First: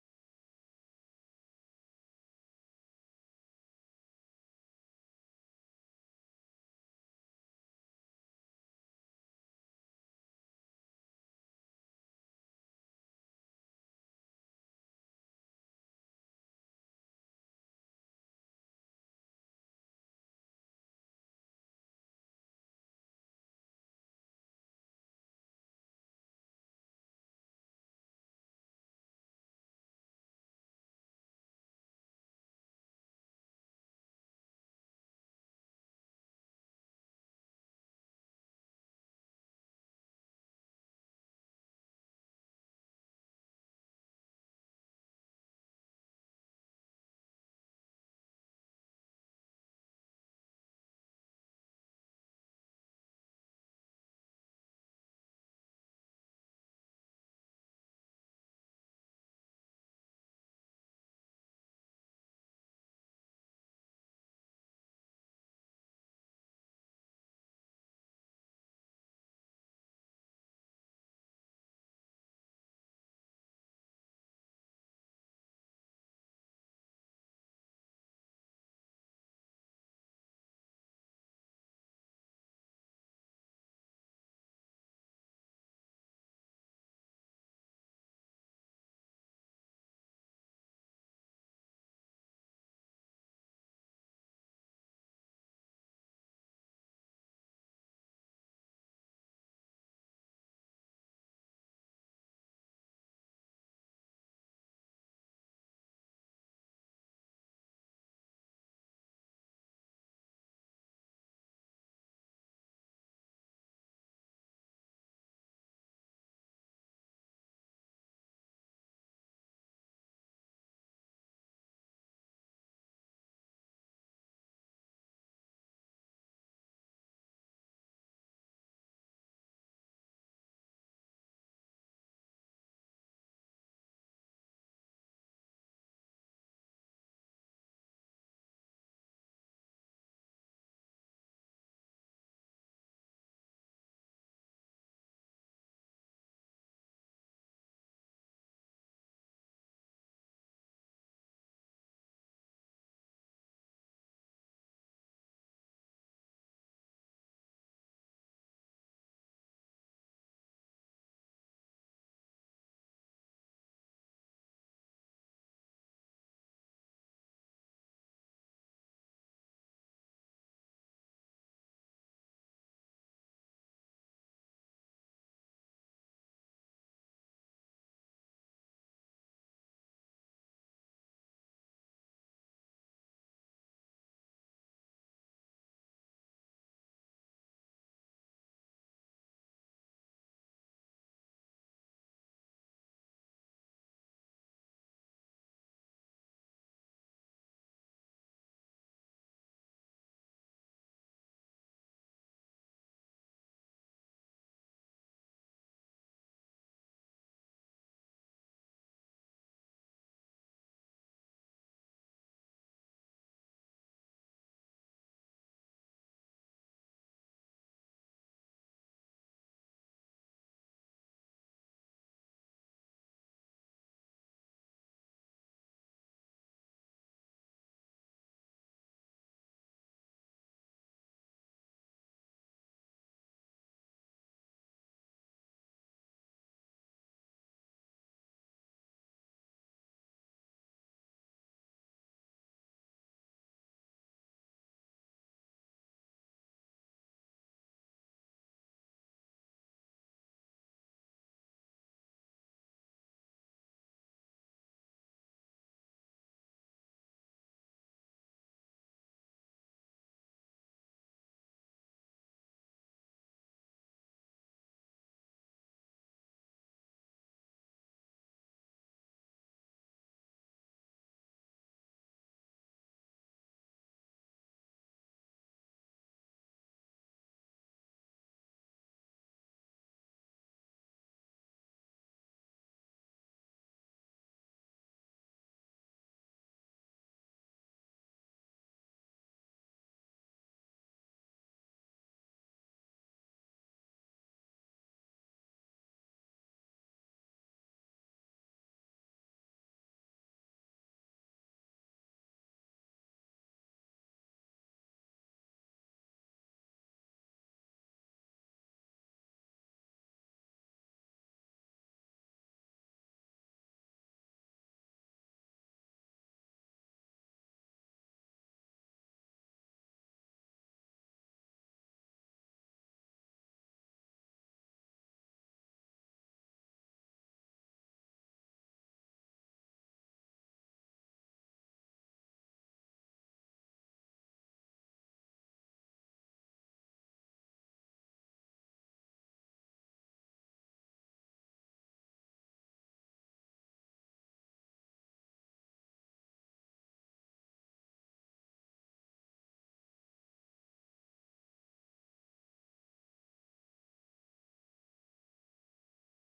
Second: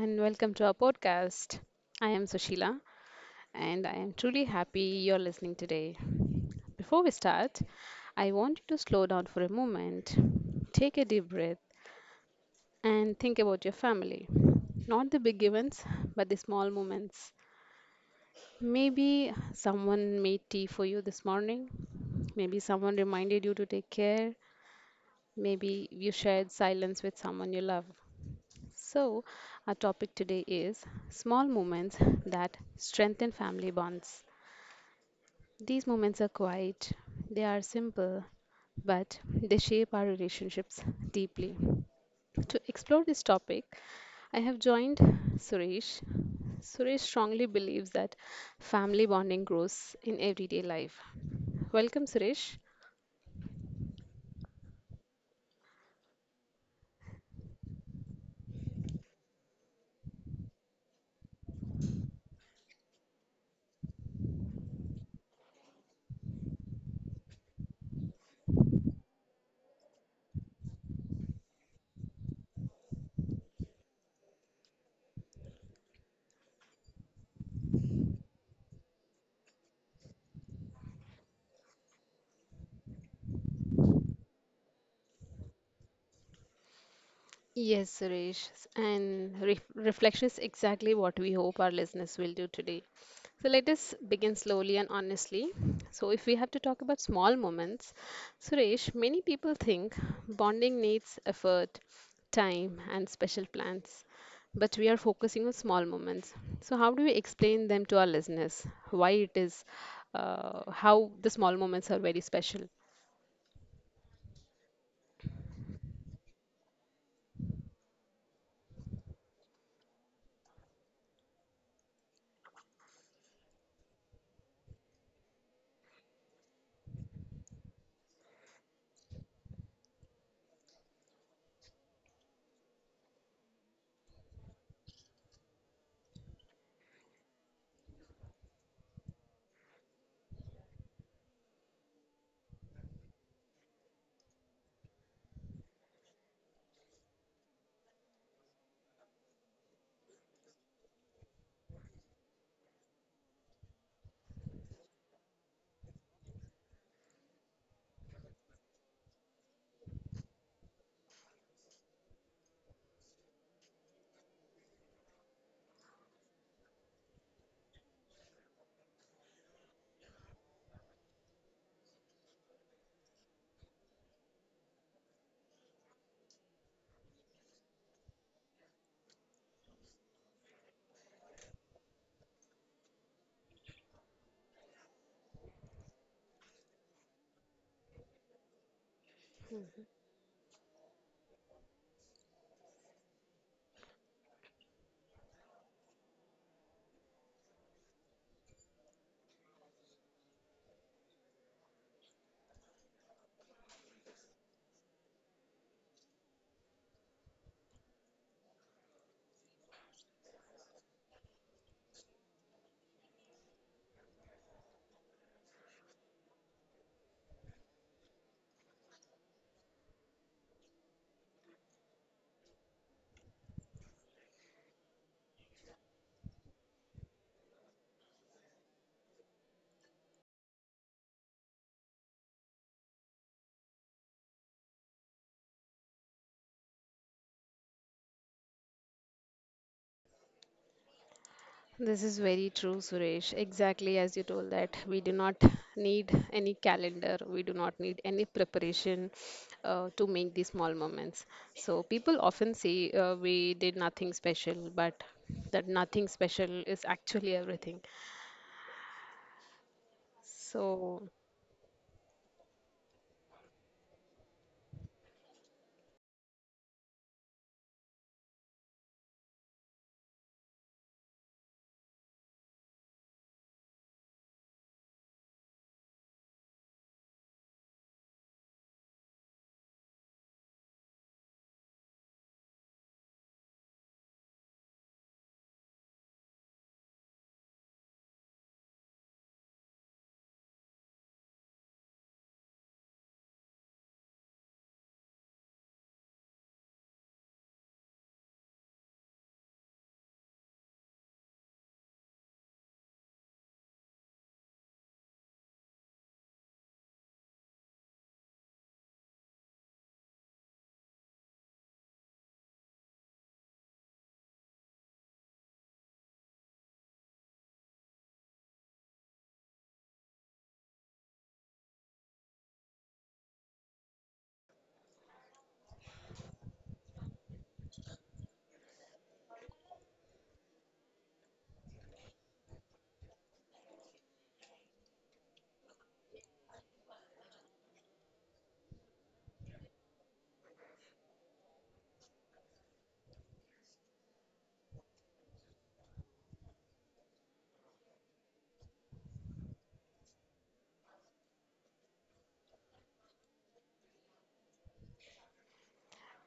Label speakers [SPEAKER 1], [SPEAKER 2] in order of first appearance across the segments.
[SPEAKER 1] and welcome to our podcast. I am Sushila, and I am truly happy you're listening today. Before we start, I want you to slow down for a moment, take a deep breath, and think about your family. Not the big events, but the small moments. Maybe someone made tea for you this morning, maybe someone reminded you to take care, maybe you shared silence with someone you love. So, our topic today is small moments that strengthen family bonds. These moments are quiet, they are simple, but they shape our relationships deeply. To explore this topic, I have joined Suresh. Suresh strongly believes that family bonding grows in everyday life. Welcome, Suresh. Yes, Suresh, and reflection is exactly what we hope our listeners will do today. So let us begin slowly and honestly. So, if we have to talk about small moments, Suresh, many people think bonding needs effort, time, and special plans, but we are focusing on small moments. So, how do we explain them to our listeners? Why it is, how the small moments are very special? This is very true, Suresh. Exactly as you told that we do not need any calendar, we do not need any preparation to make these small moments. So people often say we did nothing special, but that nothing special is actually everything. So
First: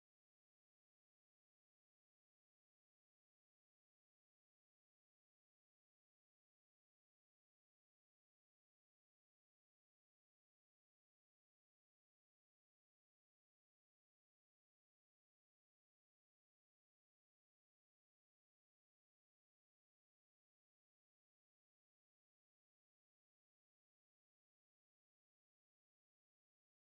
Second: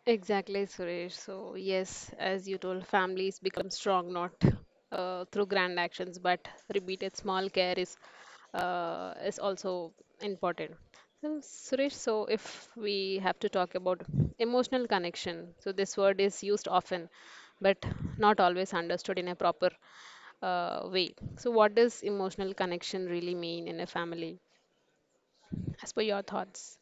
[SPEAKER 1] exactly, Suresh. So, yes, as you told, families become strong not through grand actions, but repeated small care is also important. So, Suresh, so if we have to talk about emotional connection, so this word is used often, but not always understood in a proper way. So, what does emotional connection really mean in a family? As per your thoughts.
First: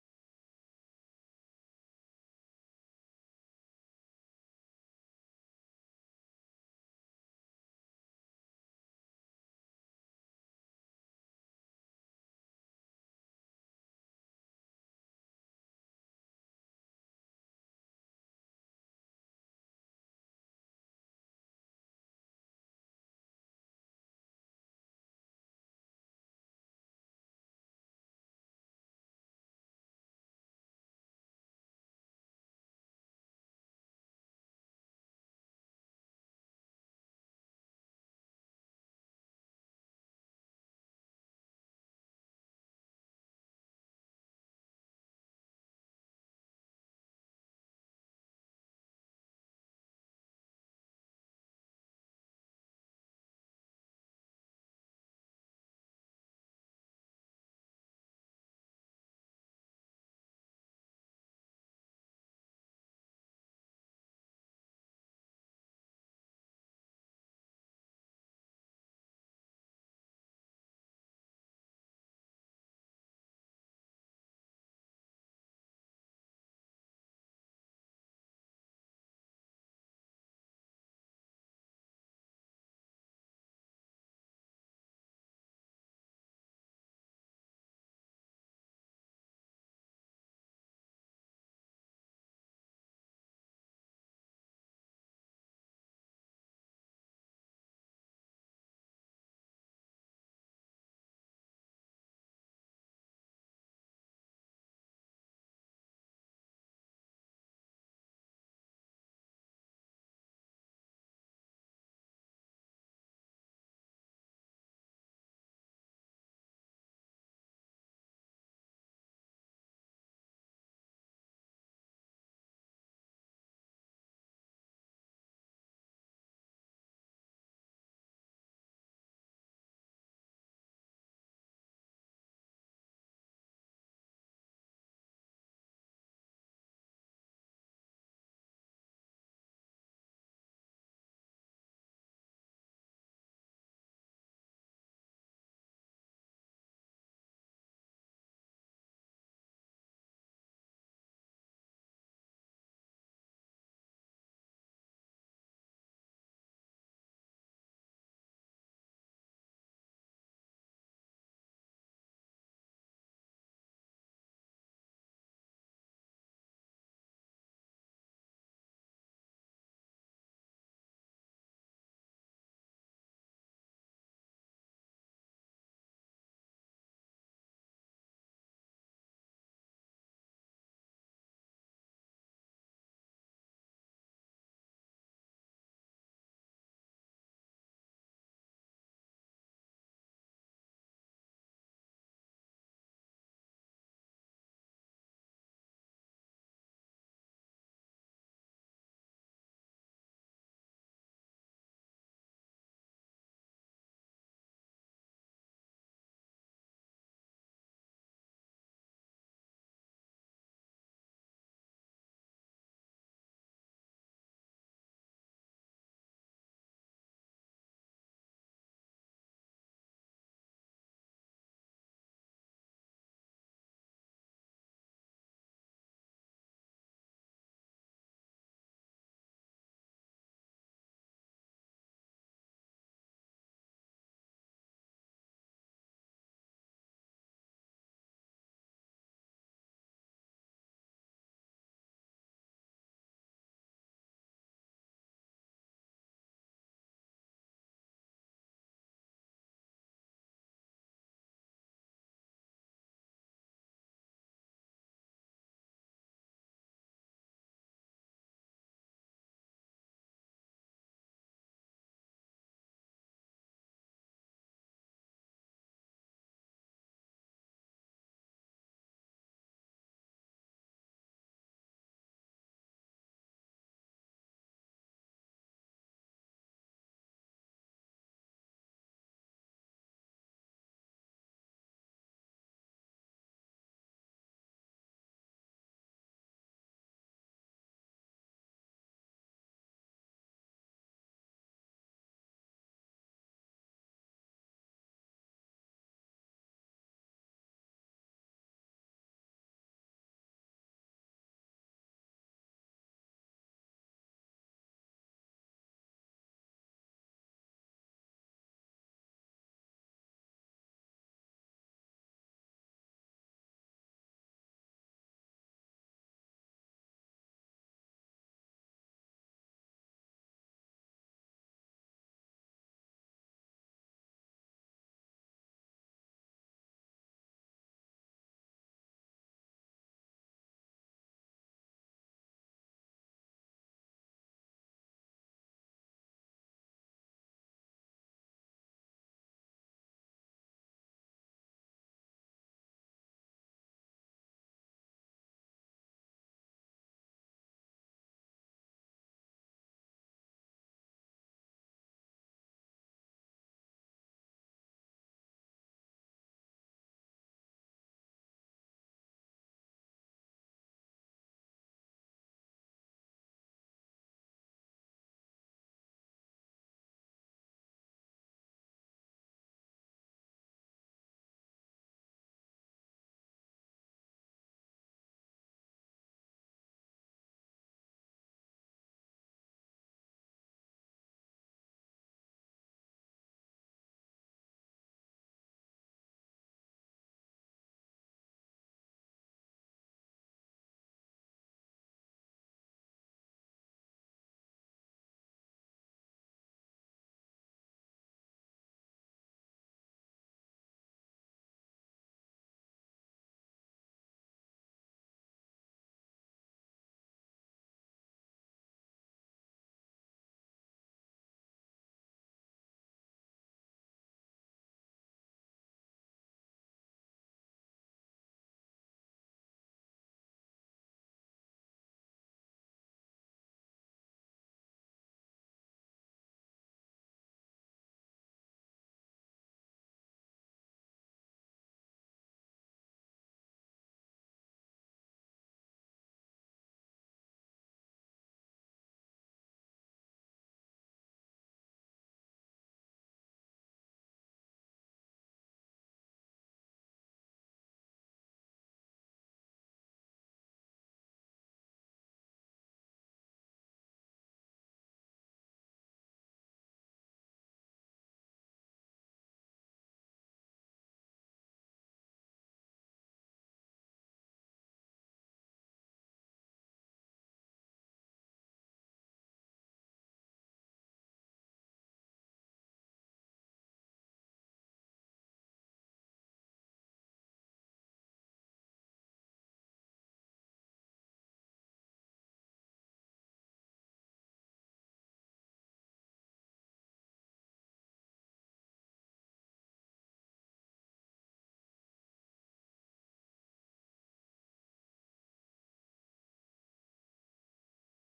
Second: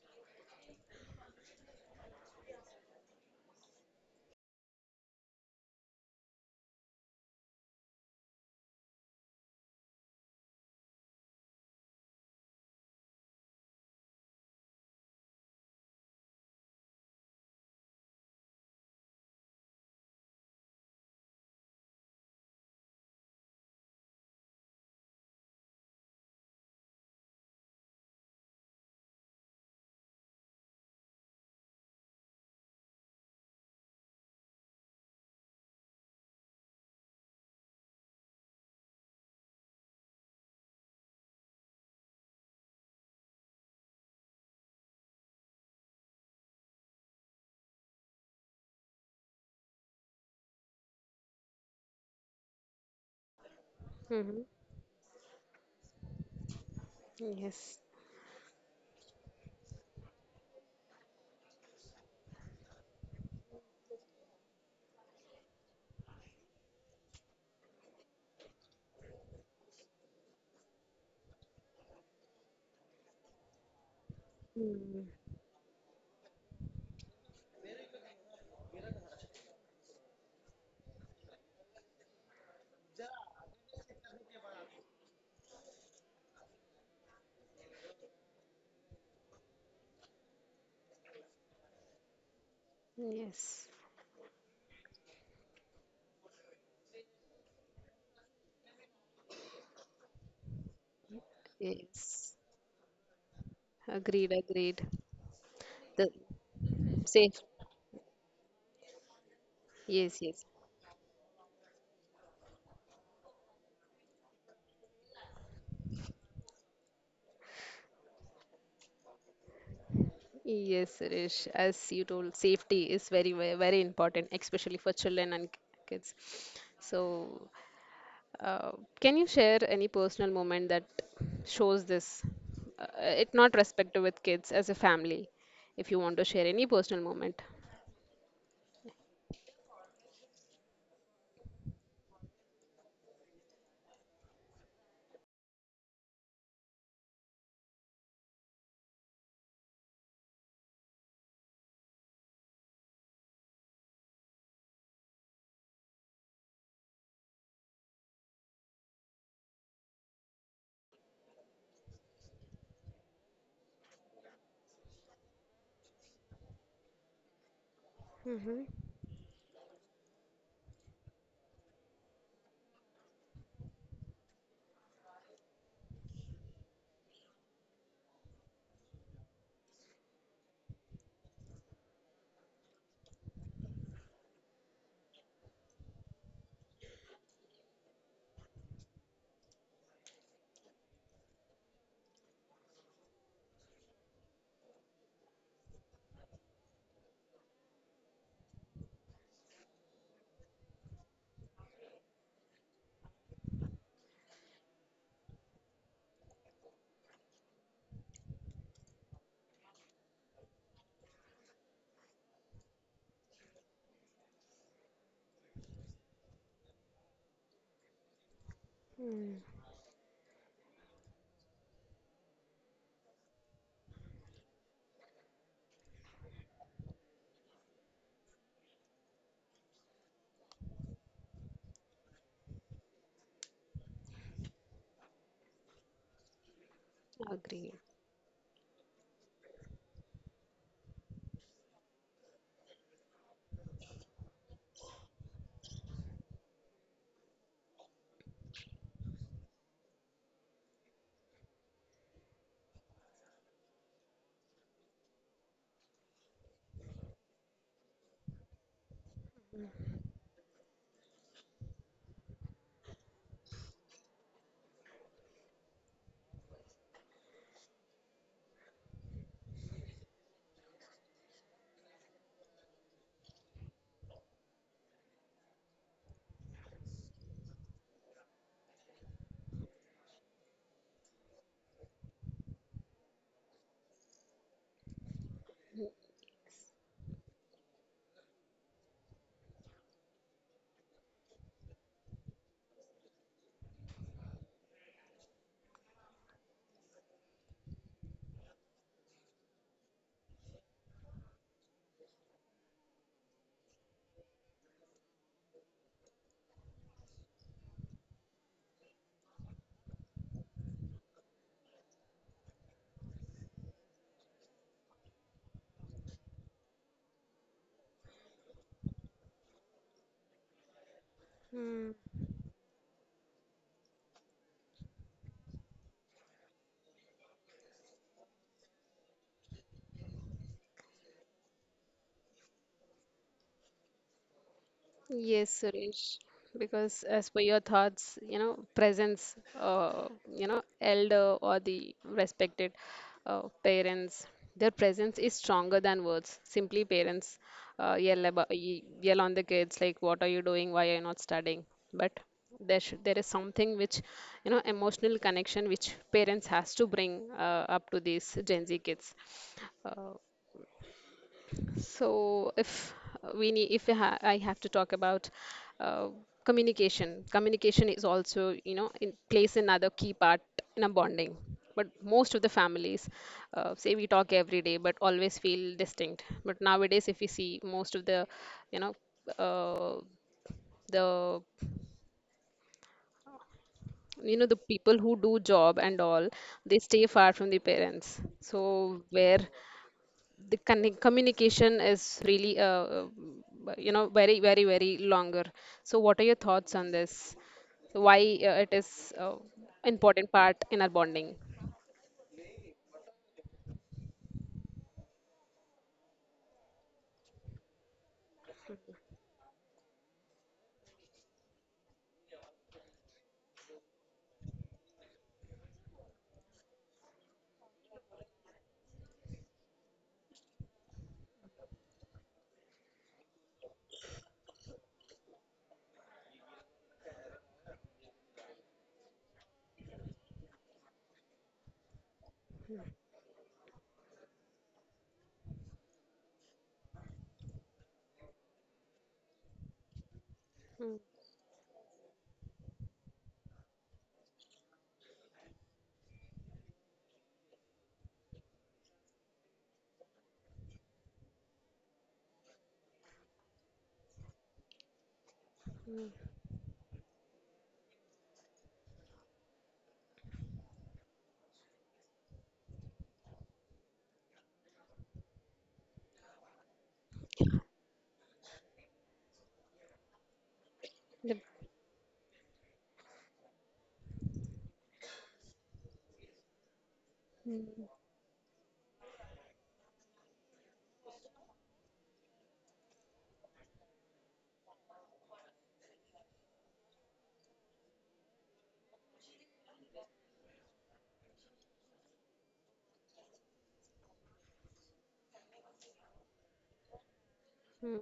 [SPEAKER 1] Hmm. Yes. Mm. Yes. Yes, agreed. The safe, yes, yes, yes, Suresh. As you told, safety is very, very, very important, especially for children and kids. So, uh, can you share any personal moment that shows this? It not respected with kids as a family. If you want to share any personal moment, agree. Yes, Suresh, because as per your thoughts, you know, presence, you know, elder or the respected parents, their presence is stronger than words. Simply parents yell about, yell on the kids like, "What are you doing? Why are you not studying?" But there is something which, you know, emotional connection which parents has to bring up to these Gen Z kids. Uh, so if we need, if I ha- I have to talk about uh, communication, communication is also, you know, in plays another key part in a bonding. But most of the families say we talk every day, but always feel distinct. But nowadays, if we see most of you know, uh, the you know the people who do job and all, they stay far from the parents, so where the communication is really uh, you know, very, very, very longer. So what are your thoughts on this? Why it is important part in our bonding? Mm, yep. Mm,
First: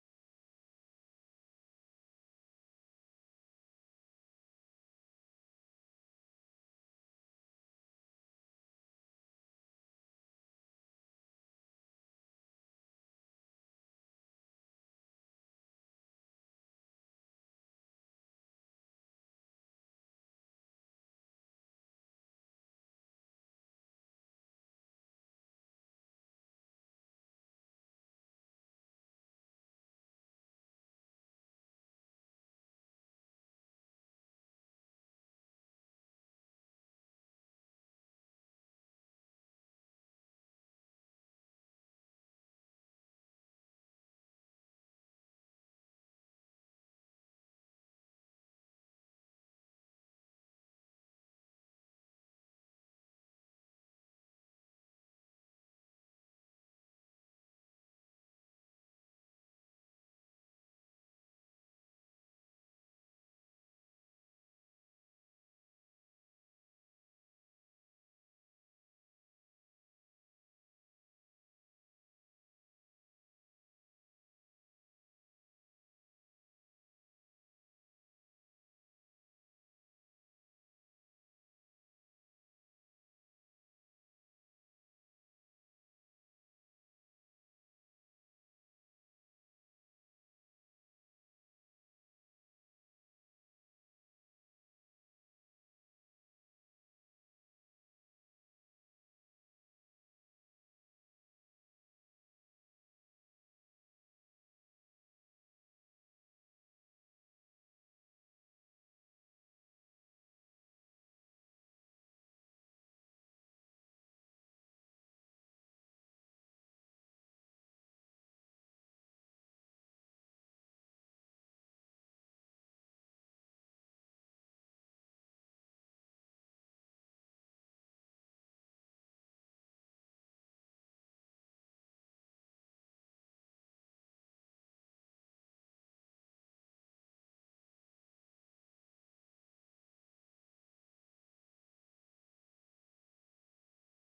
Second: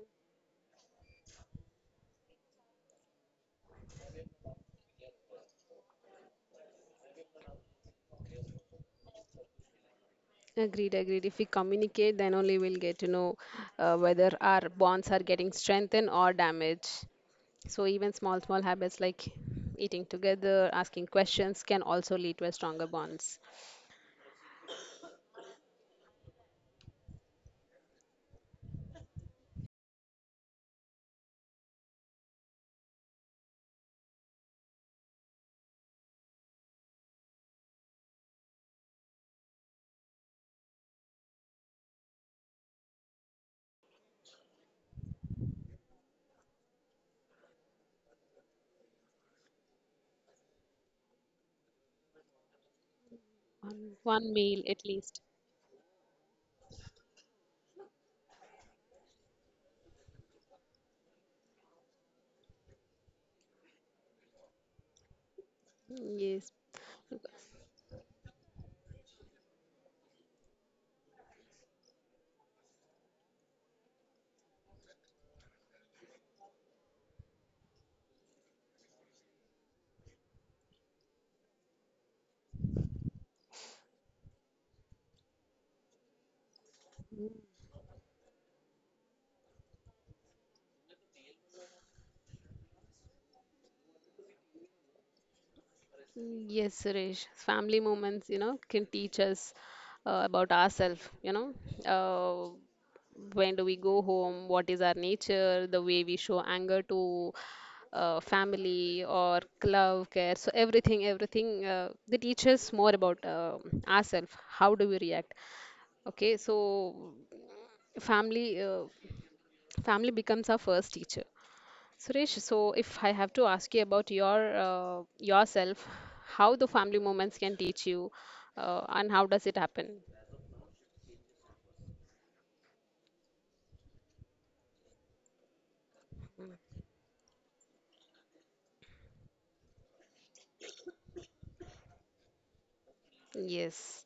[SPEAKER 1] agreed If we communicate, then only we'll get to know whether our bonds are getting strengthened or damaged. So even small, small habits like eating together, asking questions can also lead to a stronger bonds. One meal at least. Yes. Yes, Suresh. Family moments, you know, can teach us about ourselves, you know. Uh, when do we go home? What is our nature? The way we show anger to family or love, care. So everything, they teach us more about ourselves. How do we react? Okay, so family, uh, family becomes our first teacher. Suresh, so if I have to ask you about your yourself, how the family moments can teach you, and how does it happen? Yes.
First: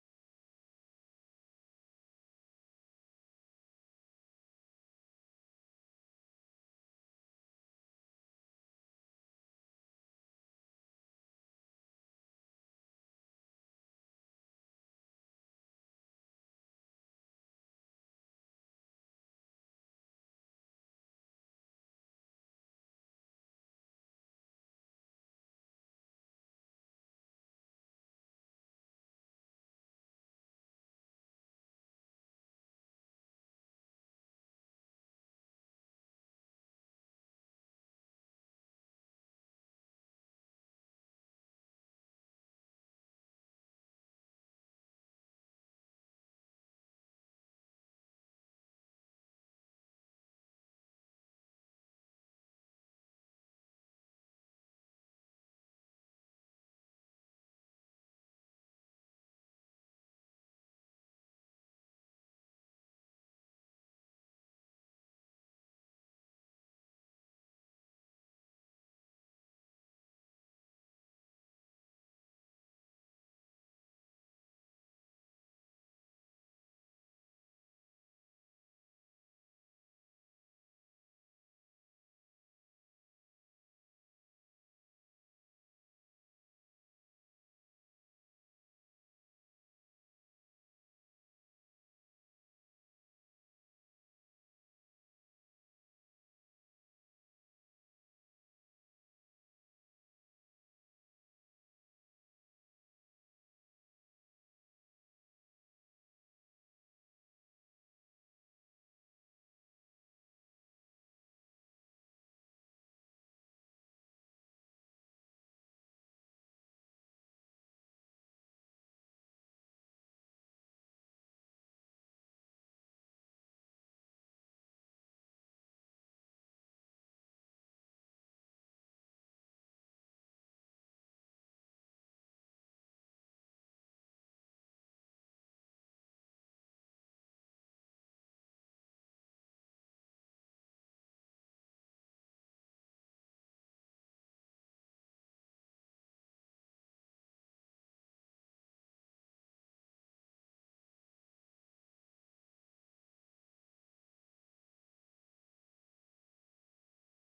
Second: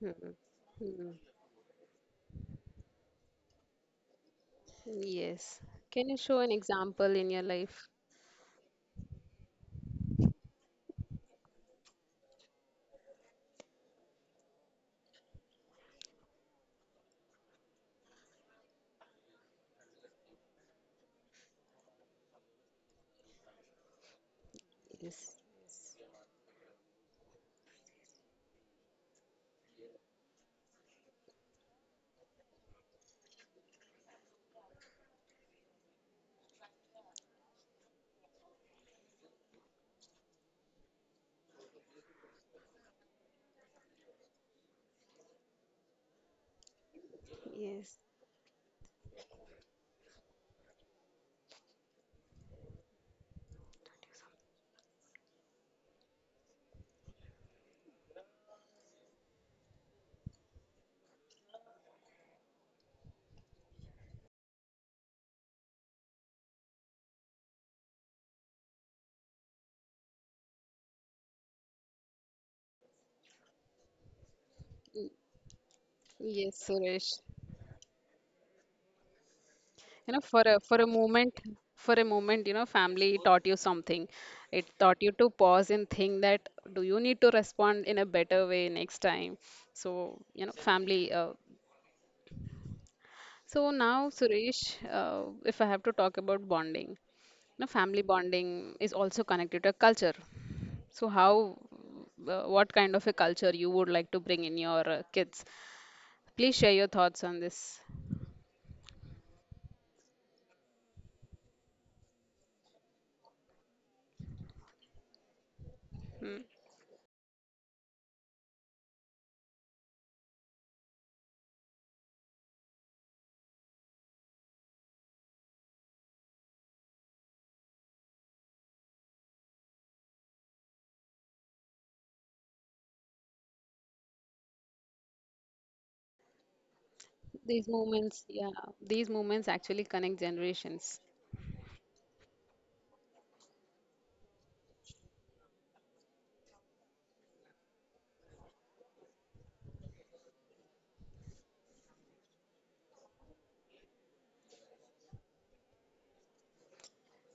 [SPEAKER 1] Hmm. Hmm. Yes. Can you show an example in your life? Yes. Yes. Yes, Suresh. You know, for a moment, you know, family taught you something. It taught you to pause and think that do you need to respond in a better way next time? So, you know, family so now, Suresh, if I have to talk about bonding, now family bonding is also connected to culture. So how, what kind of a culture you would like to bring in your kids? Please share your thoughts on this. These moments, yeah, these moments actually connect generations.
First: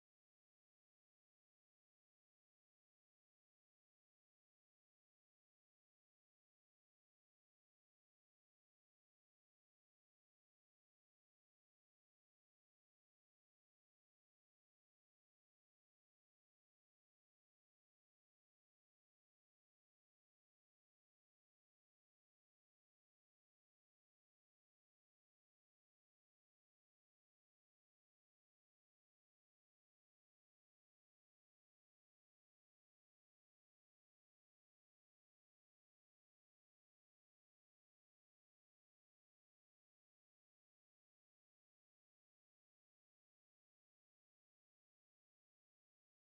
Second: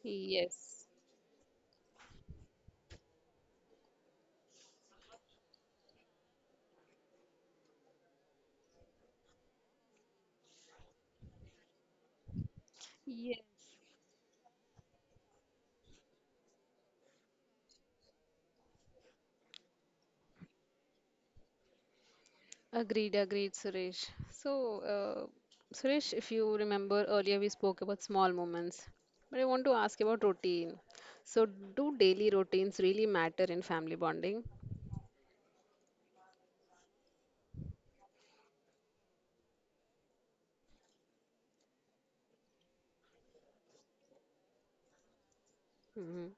[SPEAKER 1] Yes. Yes. Agreed, Suresh. So, Suresh, if you remember earlier, we spoke about small moments, but I want to ask about routine. So, do daily routines really matter in family bonding? Hmm.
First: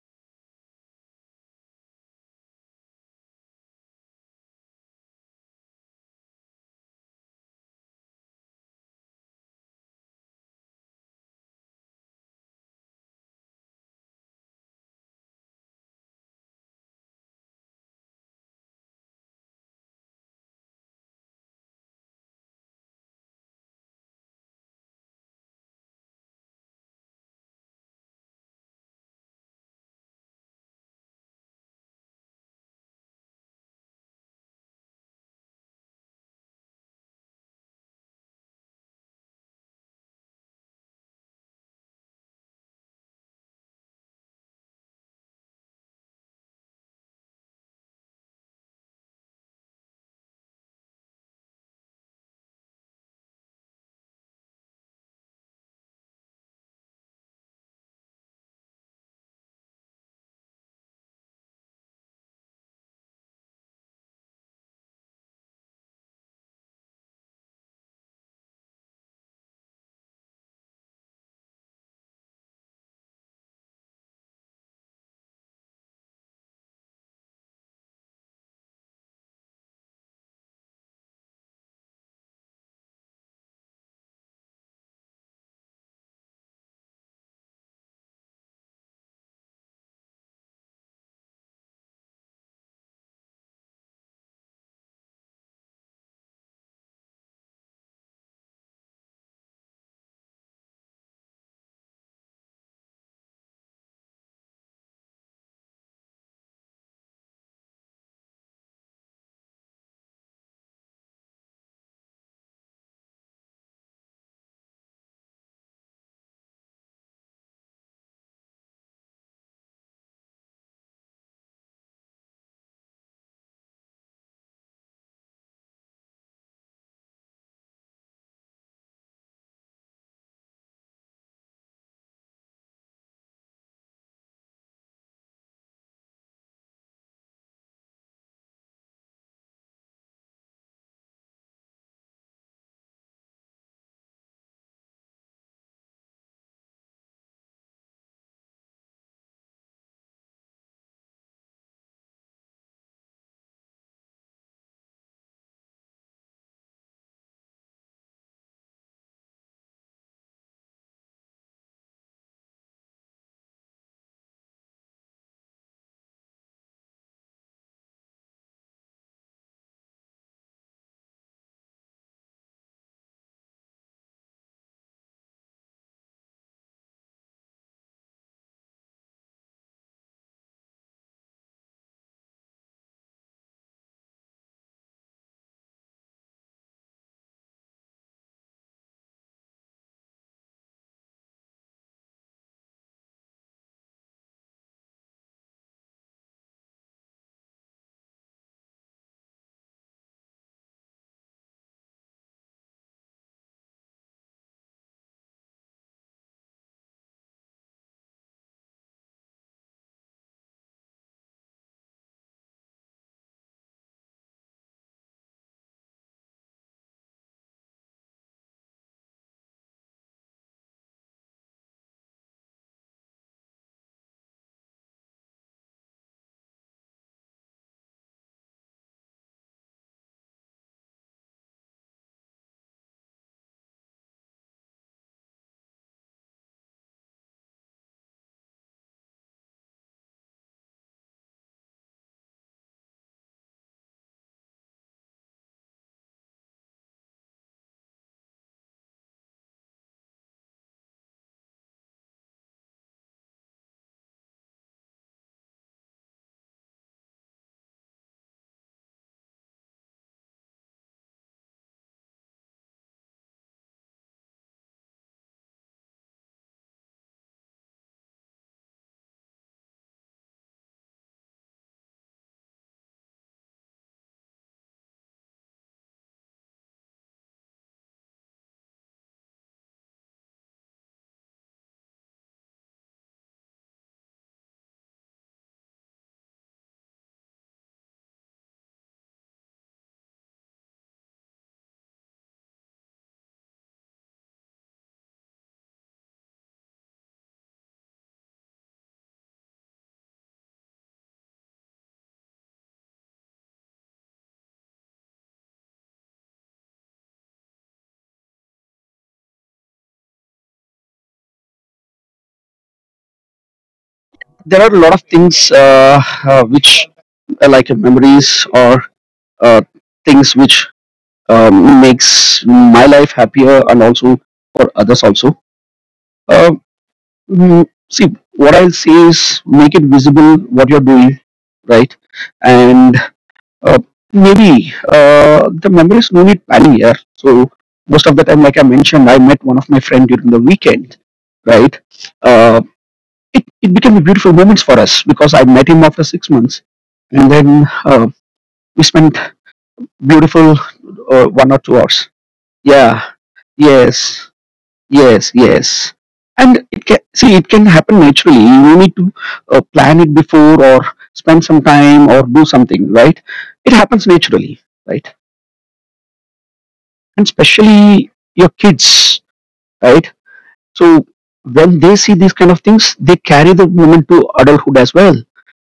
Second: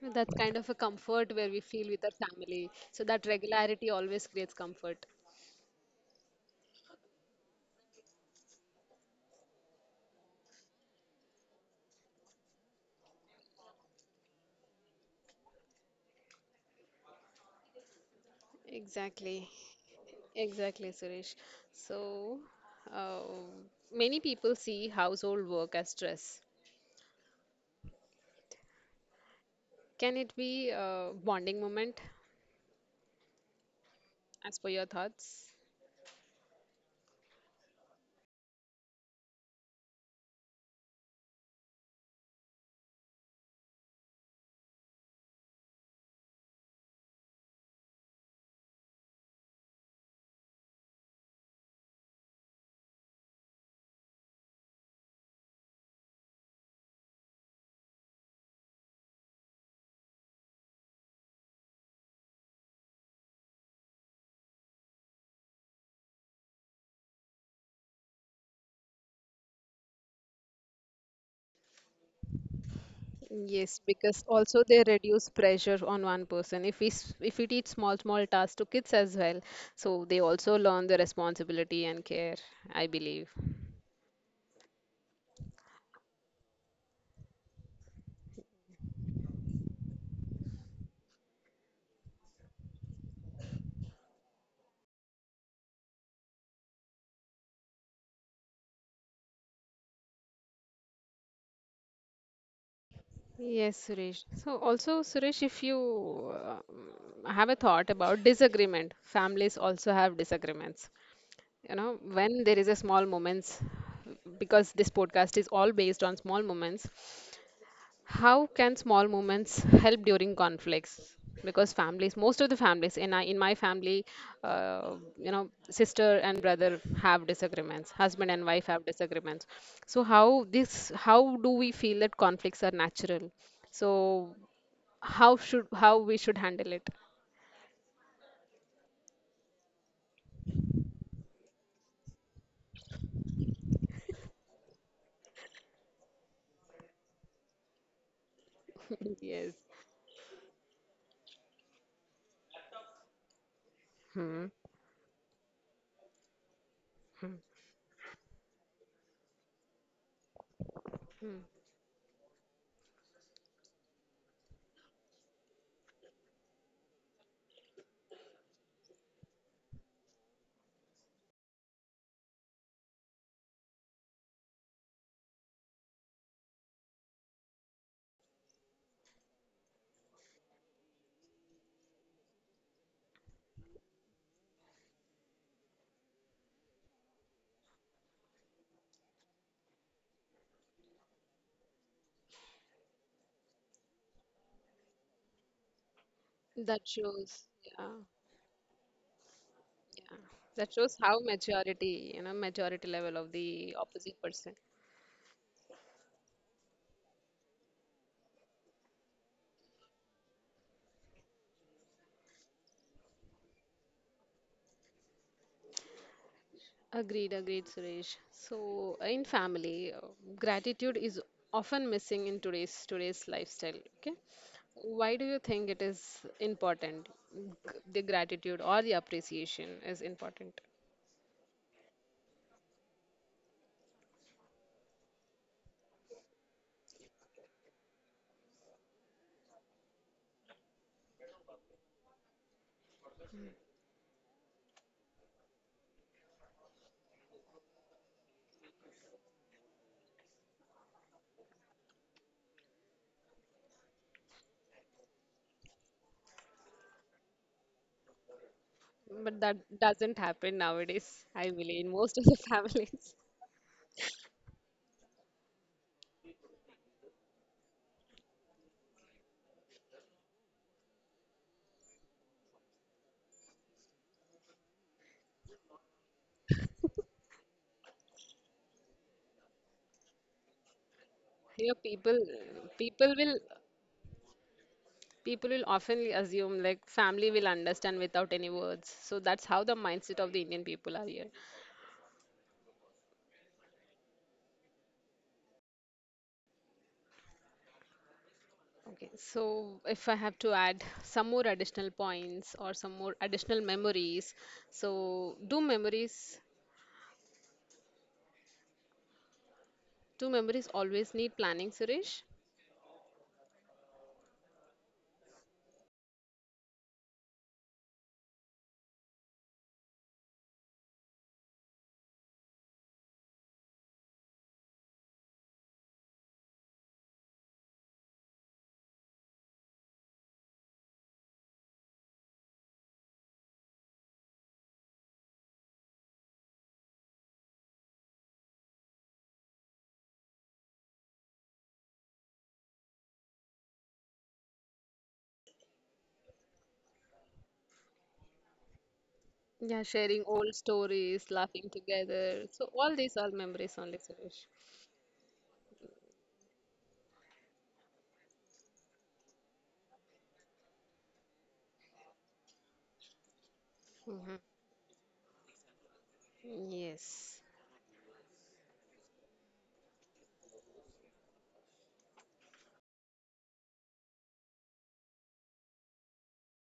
[SPEAKER 1] That's kind of a comfort where we feel with our family. So, that regularity always creates comfort. Exactly. Exactly, Suresh. So, uh, many people see household work as stress. Can it be a bonding moment, as per your thoughts? Yes, because also they reduce pressure on one person. If if we teach small small tasks to kids as well, so they also learn the responsibility and care, I believe. Yes, Suresh. So also, Suresh, if you uh, have a thought about disagreement, families also have disagreements. You know, when there is a small moments, because this podcast is all based on small moments, how can small moments help during conflicts? Because families, most of the families in my family, you know, sister and brother have disagreements, husband and wife have disagreements. So how do we feel that conflicts are natural? So how we should handle it? Yes. Hmm. That shows, yeah, yeah. That shows how majority level of the opposite person. Agreed, Suresh. So, in family, gratitude is often missing in today's lifestyle. Okay, why do you think it is important? The gratitude or the appreciation is important, but that doesn't happen nowadays. I believe in most of the families. Here, people will people will often assume like family will understand without any words. So that's how the mindset of the Indian people are here. Okay, so if I have to add some more additional points or some more additional memories, so do memories always need planning, Suresh?
[SPEAKER 2] There are a lot of things, which like memories or uh, things which makes my life happier, and also for others also. uh, mm, See, what I'll say is make it visible what you're doing, right? and uh, Maybe the memories no need planning here. So most of the time, like I mentioned, I met one of my friend during the weekend, right? Uh, it became a beautiful moments for us because I met him after 6 months, and then we spent
[SPEAKER 1] Yeah, sharing old
[SPEAKER 2] beautiful
[SPEAKER 1] stories, laughing
[SPEAKER 2] one or two
[SPEAKER 1] together.
[SPEAKER 2] hours.
[SPEAKER 1] So all these are
[SPEAKER 2] Yeah,
[SPEAKER 1] memories only, Suresh.
[SPEAKER 2] yes, yes, yes. And it can, see, it can happen naturally. You don't need to plan it before or spend some time or do something, right?
[SPEAKER 1] Hmm.
[SPEAKER 2] It happens naturally, right?
[SPEAKER 1] Yes.
[SPEAKER 2] And especially your kids, right? So when they see these kind of things, they carry the moment to adulthood as well,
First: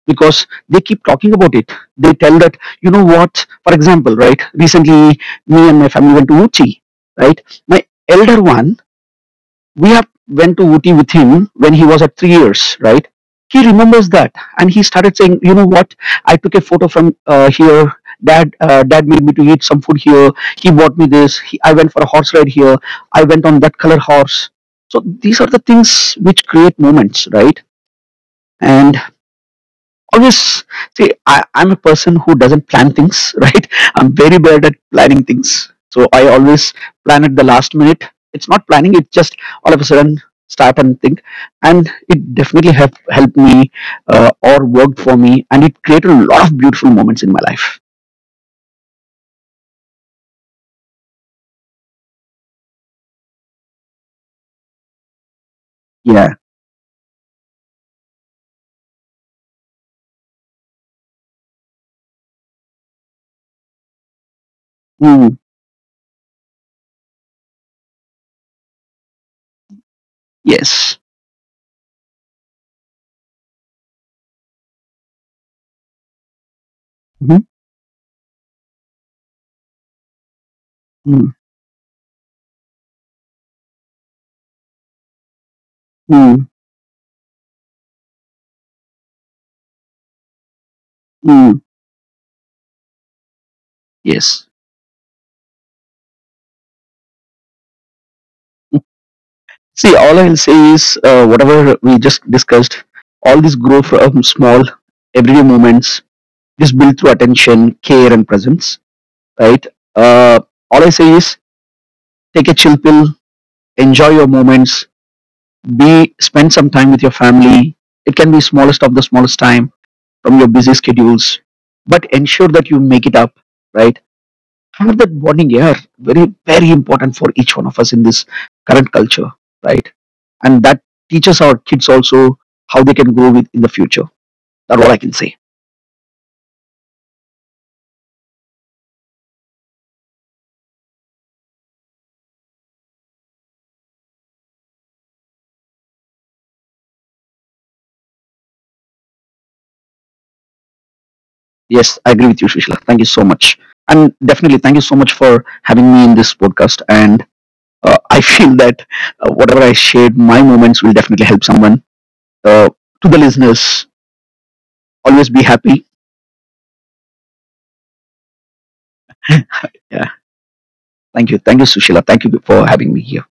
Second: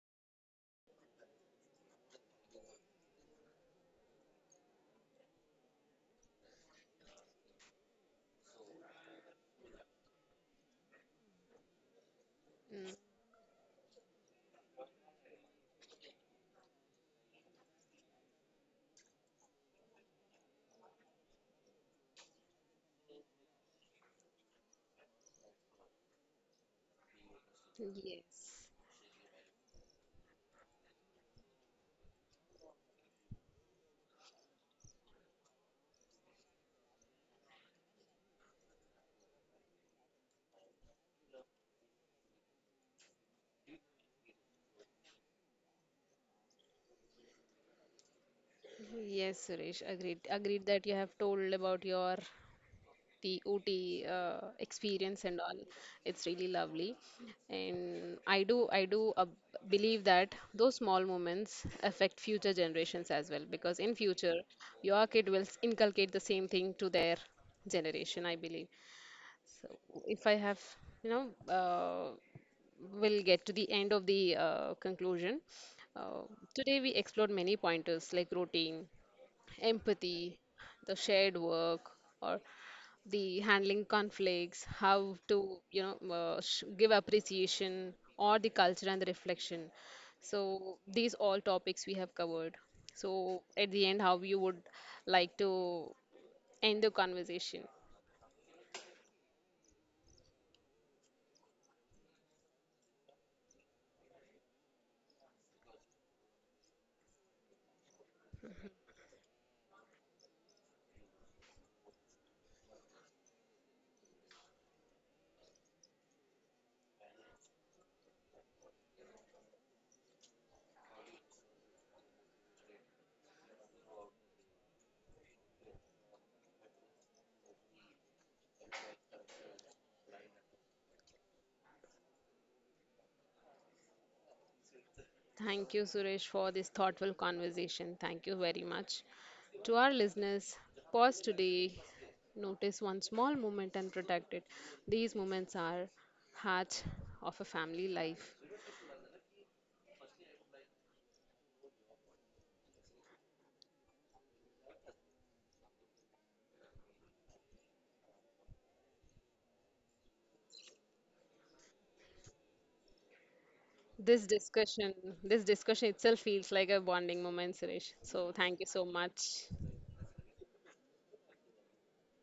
[SPEAKER 2] because they keep talking about it. They tell that, you know what, for example, right, recently me and my family went to Uti, right? My elder one, we have went to Uti with him when he was at 3 years, right? He
[SPEAKER 1] Mm.
[SPEAKER 2] remembers that and he started saying, you know what, I took a photo from here. Dad, dad made me to eat some food here. He bought me this. He, I went for a horse ride here. I went on that color horse. So these are the things which create moments, right? And
[SPEAKER 1] Yes.
[SPEAKER 2] always, see, I'm a person who doesn't plan things right. I'm very bad at planning things, so I always plan at the last minute. It's not planning, it's just all of a sudden start and think. And it definitely have helped me, or worked for me, and it created a lot of beautiful moments in my life.
[SPEAKER 1] Yes, Suresh, agreed. Agreed that you have told about your the OT experience
[SPEAKER 2] Yeah.
[SPEAKER 1] and all. It's really lovely, and I do believe that those small moments affect future generations as well, because in
[SPEAKER 2] Mm.
[SPEAKER 1] future your kid will inculcate the same thing to their generation. I believe. So
[SPEAKER 2] Yes.
[SPEAKER 1] if I have you know. We'll get to the end of the conclusion. Uh,
[SPEAKER 2] Hmm.
[SPEAKER 1] today, we explored many pointers like routine,
[SPEAKER 2] Mm.
[SPEAKER 1] empathy, the shared work, or the handling conflicts, how
[SPEAKER 2] Mm.
[SPEAKER 1] to you know give appreciation, or the culture and the reflection.
[SPEAKER 2] Mm.
[SPEAKER 1] So these all topics we have covered.
[SPEAKER 2] Yes.
[SPEAKER 1] So at the end, how you would like to end the conversation?
[SPEAKER 2] See, all I'll say is whatever we just discussed, all this grow from small everyday moments. It is built through attention, care, and presence, right? Uh, all I say is take a chill pill, enjoy your moments, be spend some time with your family. It can be smallest of the smallest time from your busy schedules, but ensure that you make it up, right? Have that bonding here, very very important for each one of us in this current culture, right? And that teaches our kids also how they can grow with in the future. That's all I can say.
[SPEAKER 1] Thank you, Suresh, for this thoughtful conversation. Thank you very much. To our listeners, pause today, notice one small moment and protect it. These moments are heart of a family life.
[SPEAKER 2] Yes, I agree with you, Shishla. Thank you so much. And definitely, thank you so much for having me in this podcast. And I feel that whatever I shared, my moments will definitely help someone. Uh, to the listeners, always
[SPEAKER 1] This
[SPEAKER 2] be happy.
[SPEAKER 1] discussion, this discussion itself feels like a bonding moment, Suresh. So thank you so
[SPEAKER 2] Yeah.
[SPEAKER 1] much.
[SPEAKER 2] Thank you. Thank you, Sushila. Thank you for having me here.